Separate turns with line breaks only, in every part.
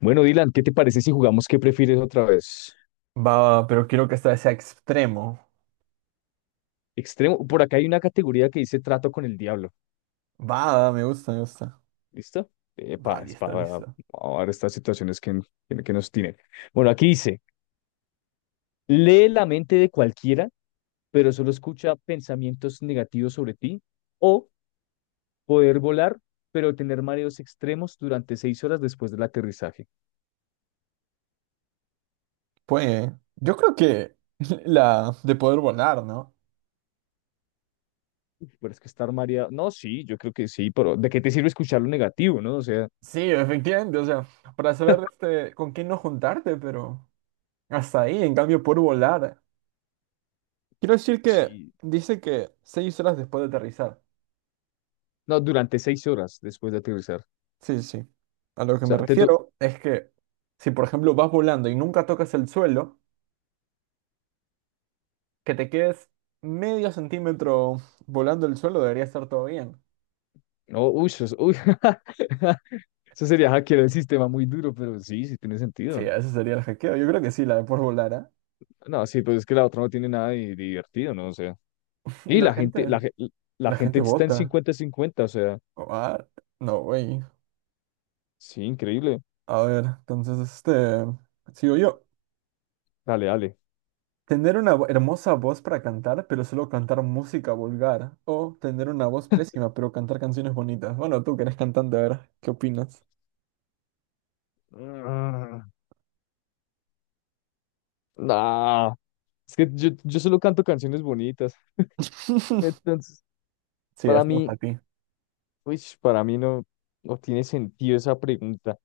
Bueno, Dylan, ¿qué te parece si jugamos qué prefieres otra vez?
Va, pero quiero que esta sea extremo.
Extremo, por acá hay una categoría que dice trato con el diablo.
Va, me gusta, me gusta.
¿Listo?
Va,
Epa, es
listo,
para
listo.
ahora estas situaciones que nos tienen. Bueno, aquí dice, lee la mente de cualquiera, pero solo escucha pensamientos negativos sobre ti, o poder volar, pero tener mareos extremos durante 6 horas después del aterrizaje.
Pues, yo creo que la de poder volar, ¿no?
Pero es que estar mareado, no, sí, yo creo que sí, pero ¿de qué te sirve escuchar lo negativo, no? O sea,
Sí, efectivamente, o sea, para saber este, con quién no juntarte, pero hasta ahí, en cambio, poder volar. Quiero decir que
sí,
dice que 6 horas después de aterrizar.
no, durante 6 horas después de aterrizar. O
Sí, sí. A lo que me
sea,
refiero es que si, por ejemplo, vas volando y nunca tocas el suelo, que te quedes medio centímetro volando el suelo, debería estar todo bien.
no, uy, uy, eso sería hackear el sistema muy duro, pero sí, sí tiene
Sí,
sentido.
ese sería el hackeo. Yo creo que sí, la de por volar, ¿ah?
No, sí, pues es que la otra no tiene nada de divertido, ¿no? O sea,
Y
y la gente, la
la
gente
gente
está en
vota.
cincuenta cincuenta, o sea,
Ah, no, güey.
sí, increíble.
A ver, entonces, este, sigo yo.
Dale, dale.
Tener una hermosa voz para cantar, pero solo cantar música vulgar. O tener una voz pésima, pero cantar canciones bonitas. Bueno, tú que eres cantante, a ver, ¿qué opinas?
Mm, Ah, No, es que yo solo canto canciones bonitas. Entonces,
Sí,
para
es
mí,
para ti.
no, no tiene sentido esa pregunta.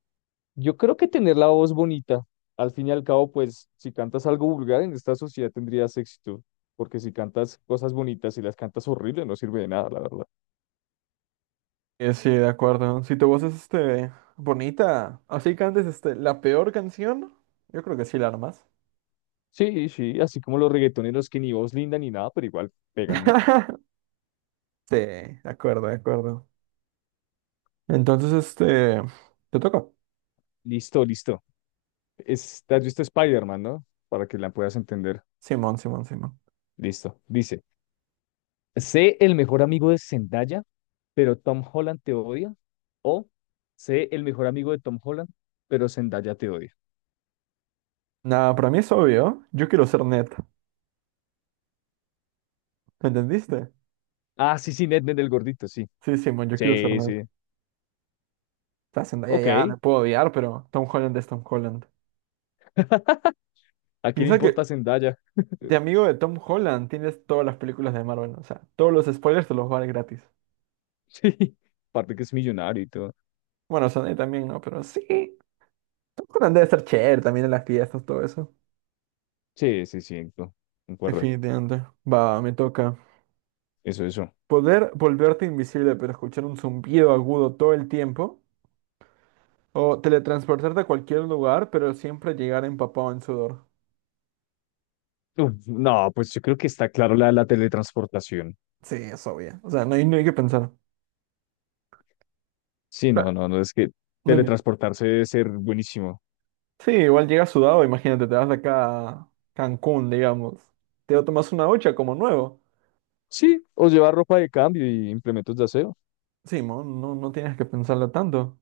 Yo creo que tener la voz bonita, al fin y al cabo, pues si cantas algo vulgar en esta sociedad tendrías éxito, porque si cantas cosas bonitas y las cantas horrible no sirve de nada, la verdad.
Sí, de acuerdo. Si tu voz es, este, bonita, así cantes, este, la peor canción, yo creo que sí la armas.
Sí, sí, así como los reggaetoneros que ni voz linda ni nada, pero igual pegan, ¿no?
Sí, de acuerdo, de acuerdo. Entonces, este, te toca.
Listo, listo. ¿Te has visto Spider-Man, no? Para que la puedas entender.
Simón, Simón, Simón.
Listo. Dice, sé el mejor amigo de Zendaya, pero Tom Holland te odia, o sé el mejor amigo de Tom Holland, pero Zendaya te odia.
Nada, para mí es obvio. Yo quiero ser Ned. ¿Entendiste?
Ah, sí, sí, Ned, Ned, el gordito, sí.
Sí, Simón, yo quiero ser
Sí,
Ned.
sí.
La Zendaya
Ok,
ya me puedo odiar, pero Tom Holland es Tom Holland.
¿a quién le
Piensa
importa
que
Zendaya?
de amigo de Tom Holland tienes todas las películas de Marvel. O sea, todos los spoilers te los va gratis.
Sí, aparte que es millonario y todo.
Bueno, Zendaya también, ¿no? Pero sí. Tom Holland debe ser chévere también en las fiestas, todo eso.
Sí, sí, sí, no, concuerdo.
Definitivamente. Va, me toca.
Eso, eso.
Poder volverte invisible, pero escuchar un zumbido agudo todo el tiempo. O teletransportarte a cualquier lugar, pero siempre llegar empapado en sudor.
Uf, no, pues yo creo que está claro la de la teletransportación.
Sí, es obvio. O sea, no hay que pensar. O
Sí,
sea,
no, no, no, es que
no hay- miedo.
teletransportarse debe ser buenísimo.
Sí, igual llegas sudado, imagínate, te vas de acá a Cancún, digamos. Te tomas una ducha como nuevo.
Sí, o llevar ropa de cambio y implementos de aseo.
Sí, mo, no, no tienes que pensarlo tanto.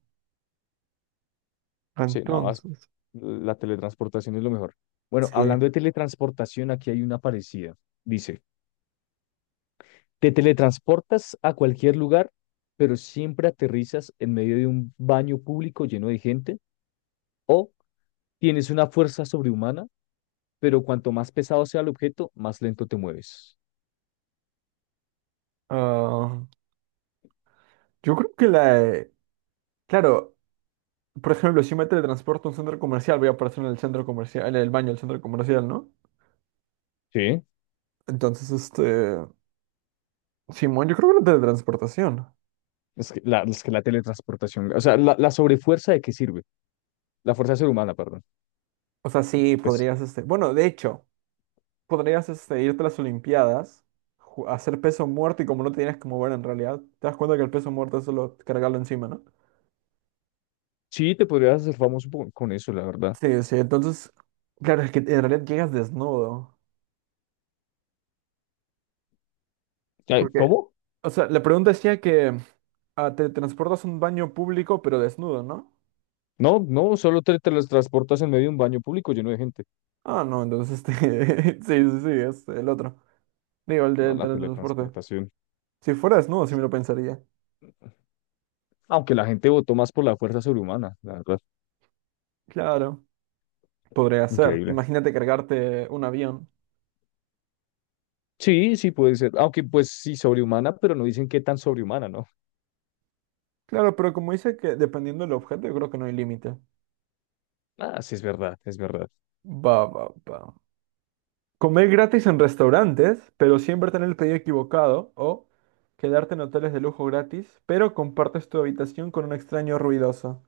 Sí, no,
Entonces,
la teletransportación es lo mejor. Bueno,
sí.
hablando de teletransportación, aquí hay una parecida. Dice, te teletransportas a cualquier lugar, pero siempre aterrizas en medio de un baño público lleno de gente. O tienes una fuerza sobrehumana, pero cuanto más pesado sea el objeto, más lento te mueves.
Ah, yo creo que claro, por ejemplo, si me teletransporto a un centro comercial, voy a aparecer en el centro comercial, en el baño del centro comercial, ¿no?
Sí,
Entonces, este... Simón, yo creo que la teletransportación.
es que la teletransportación, o sea, la sobrefuerza de qué sirve, la fuerza sobrehumana, perdón.
O sea, sí,
Pues
podrías, este, bueno, de hecho, podrías, este, irte a las Olimpiadas, hacer peso muerto y como no te tienes que mover en realidad, te das cuenta que el peso muerto es solo cargarlo encima, ¿no?
sí, te podrías hacer famoso con eso, la verdad.
Sí, sí, entonces, claro, es que en realidad llegas desnudo, porque,
¿Cómo?
o sea, la pregunta decía que ah, te transportas a un baño público pero desnudo, ¿no?
No, no, solo te teletransportas en medio de un baño público lleno de gente.
Ah, no, entonces, este, sí, sí, sí, es el otro, digo, el
No,
del
la
teletransporte.
teletransportación.
Si fuera desnudo, sí me lo pensaría.
Aunque la gente votó más por la fuerza sobrehumana, la verdad.
Claro, podría ser.
Increíble.
Imagínate cargarte un avión.
Sí, sí puede ser. Aunque pues sí, sobrehumana, pero no dicen qué tan sobrehumana, ¿no?
Claro, pero como dice que dependiendo del objeto, yo creo que no hay límite.
Ah, sí, es verdad, es verdad.
Va, va, va. Comer gratis en restaurantes, pero siempre tener el pedido equivocado. O quedarte en hoteles de lujo gratis, pero compartes tu habitación con un extraño ruidoso.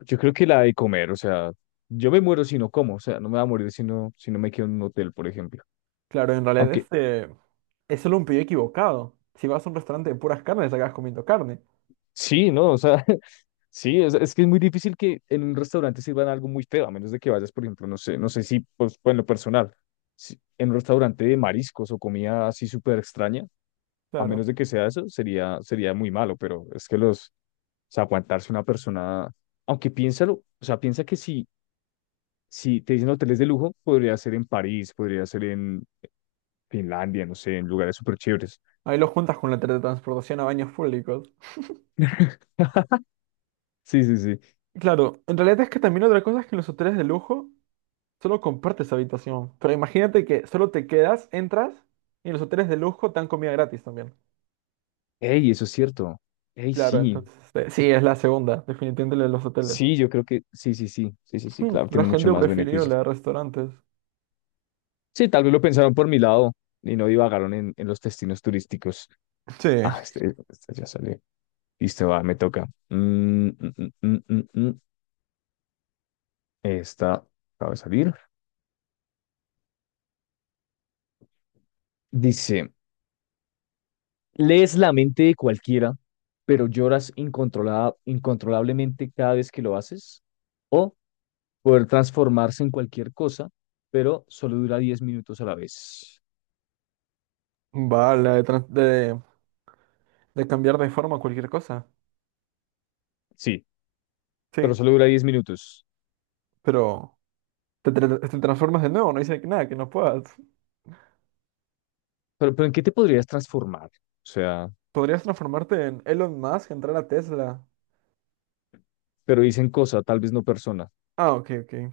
Yo creo que la de comer, o sea, yo me muero si no como, o sea, no me va a morir si no me quedo en un hotel, por ejemplo.
Claro, en realidad
Aunque
este es solo un pedido equivocado. Si vas a un restaurante de puras carnes, acabas comiendo carne.
sí, ¿no? O sea, sí, es que es muy difícil que en un restaurante sirvan algo muy feo, a menos de que vayas, por ejemplo, no sé, no sé si, pues, en lo personal, en un restaurante de mariscos o comida así súper extraña, a menos
Claro.
de que sea eso, sería, sería muy malo, pero es que los... O sea, aguantarse una persona, aunque piénsalo, o sea, piensa que si, si te dicen hoteles de lujo, podría ser en París, podría ser en Finlandia, no sé, en lugares súper chéveres.
Ahí lo juntas con la teletransportación a baños públicos.
Sí, sí, sí.
Claro, en realidad es que también otra cosa es que en los hoteles de lujo solo compartes habitación. Pero imagínate que solo te quedas, entras y los hoteles de lujo te dan comida gratis también.
Ey, eso es cierto. Ey,
Claro,
sí.
entonces este, sí, es la segunda, definitivamente la de los hoteles.
Sí, yo creo que sí, sí, sí, sí, sí, sí,
Hmm,
claro,
la
tiene mucho
gente
más
prefirió la
beneficios.
de restaurantes.
Sí, tal vez lo pensaron por mi lado y no divagaron en los destinos turísticos.
Sí,
Ah, este ya salió. Listo, va, me toca. Mm, mm. Esta acaba de salir. Dice. Lees la mente de cualquiera, pero lloras incontrolablemente cada vez que lo haces. O poder transformarse en cualquier cosa, pero solo dura 10 minutos a la vez.
va, la de, trans- de cambiar de forma cualquier cosa.
Sí, pero
Sí,
solo dura 10 minutos.
pero te transformas de nuevo, no dice que nada, que no puedas.
Pero ¿en qué te podrías transformar? O sea,
Podrías transformarte en Elon Musk, entrar a Tesla.
pero dicen cosa, tal vez no persona.
Ah, ok, ok.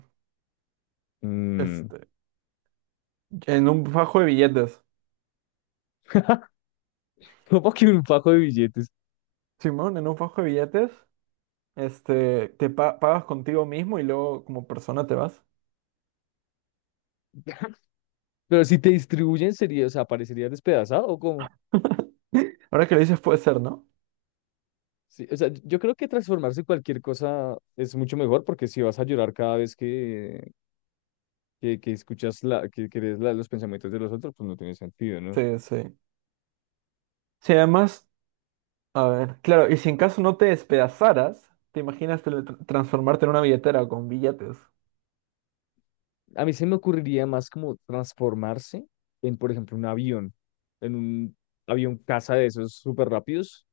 Mm,
Este, en un fajo de billetes.
¿cómo que un fajo de billetes?
Simón, en un fajo de billetes. Este, pagas contigo mismo y luego como persona te vas.
Pero si te distribuyen, sería, o sea, ¿parecería despedazado o cómo?
Ahora que lo dices puede ser, ¿no?
Sí, o sea, yo creo que transformarse en cualquier cosa es mucho mejor porque si vas a llorar cada vez que escuchas que lees los pensamientos de los otros, pues no tiene sentido, ¿no?
Sí, sí. Sí, además, a ver, claro, y si en caso no te despedazaras, ¿te imaginas transformarte en una billetera con billetes?
A mí se me ocurriría más como transformarse en, por ejemplo, un avión, en un avión caza de esos súper rápidos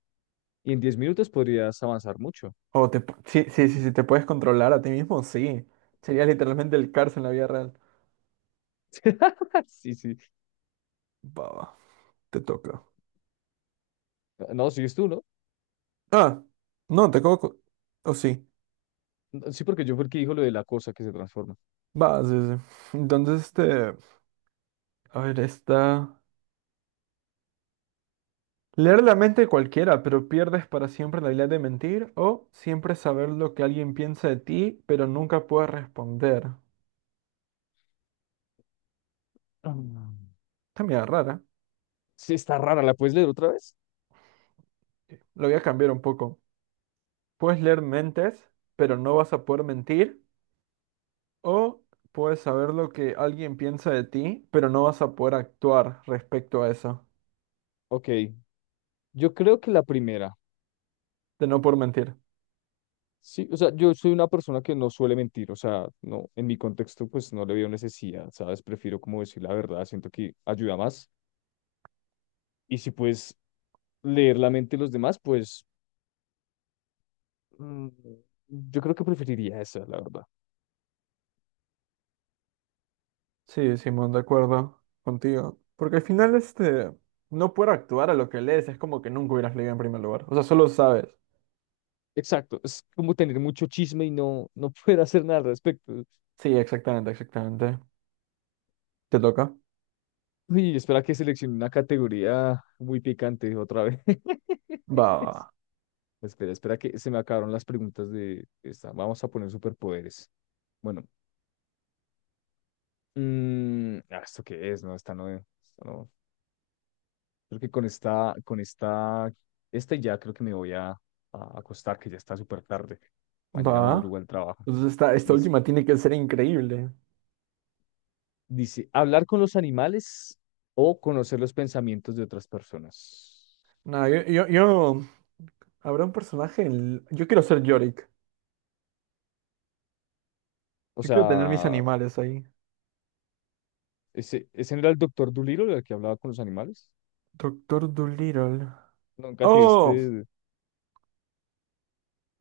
y en 10 minutos podrías avanzar mucho.
O sí, sí, sí, sí, te puedes controlar a ti mismo, sí. Sería literalmente el cárcel en la vida real.
Sí, sí.
Va, va, te toca.
No, sigues tú, ¿no?
Ah, no, te coco. O sí.
No, sí, porque yo fue el que dijo lo de la cosa que se transforma.
Va, sí, sí. Entonces, este, a ver, esta. Leer la mente de cualquiera, pero pierdes para siempre la habilidad de mentir, o siempre saber lo que alguien piensa de ti, pero nunca puedes responder.
Ah.
Está medio rara.
Sí, está rara, ¿la puedes leer otra vez?
Lo voy a cambiar un poco. Puedes leer mentes, pero no vas a poder mentir, o puedes saber lo que alguien piensa de ti, pero no vas a poder actuar respecto a eso,
Ok, yo creo que la primera.
de no por mentir.
Sí, o sea, yo soy una persona que no suele mentir, o sea, no, en mi contexto pues no le veo necesidad, ¿sabes? Prefiero como decir la verdad, siento que ayuda más. Y si puedes leer la mente de los demás, pues mm, yo creo que preferiría esa, la verdad.
Sí, Simón, de acuerdo contigo. Porque al final, este, no poder actuar a lo que lees es como que nunca hubieras leído en primer lugar. O sea, solo sabes.
Exacto, es como tener mucho chisme y no poder hacer nada al respecto.
Sí, exactamente, exactamente. Te toca.
Uy, espera que seleccione una categoría muy picante otra vez.
Va,
Espera, espera que se me acabaron las preguntas de esta. Vamos a poner superpoderes. Bueno, ¿esto qué es? No, esta no es. Esta no. Creo que con esta, ya creo que me voy a acostar, que ya está súper tarde. Mañana
va.
madruga el trabajo.
Entonces esta
Listo.
última tiene que ser increíble.
Dice, hablar con los animales o conocer los pensamientos de otras personas.
No, habrá yo quiero ser Yorick.
O
Yo quiero tener mis
sea,
animales ahí.
¿ese no era el doctor Dolittle el que hablaba con los animales?
Doctor Dolittle.
Nunca te
¡Oh!
viste.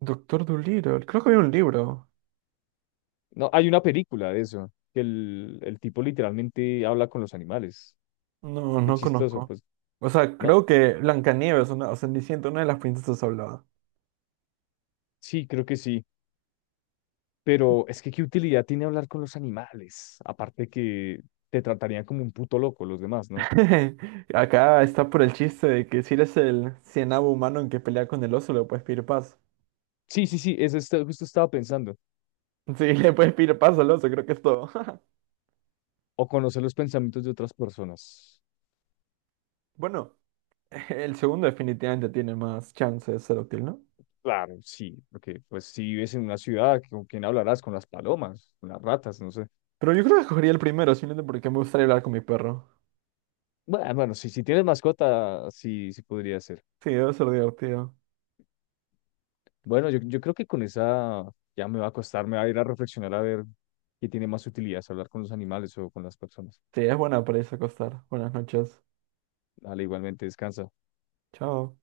Doctor Dolittle. Creo que había un libro.
No, hay una película de eso, que el tipo literalmente habla con los animales.
No,
Es
no
chistoso,
conozco.
pues,
O sea,
¿no?
creo que Blancanieves, una, o Cenicienta, una de las princesas hablaba.
Sí, creo que sí. Pero es que qué utilidad tiene hablar con los animales, aparte que te tratarían como un puto loco los demás, ¿no?
Acá está por el chiste de que si eres el cienavo humano en que pelea con el oso, le puedes pedir paz.
Sí, sí, sí, eso justo estaba pensando.
Sí, le puedes pedir paso al oso, creo que es todo.
O conocer los pensamientos de otras personas.
Bueno, el segundo definitivamente tiene más chance de ser útil, ¿no?
Claro, sí, porque pues si vives en una ciudad, ¿con quién hablarás? Con las palomas, con las ratas, no sé.
Pero yo creo que escogería el primero, simplemente porque me gustaría hablar con mi perro.
Bueno, bueno, si tienes mascota, sí, sí podría ser.
Sí, debe ser divertido.
Bueno, yo creo que con esa ya me va a costar, me va a ir a reflexionar a ver qué tiene más utilidad, si hablar con los animales o con las personas.
Sí, es buena para irse a acostar. Buenas noches.
Dale, igualmente, descansa.
Chao.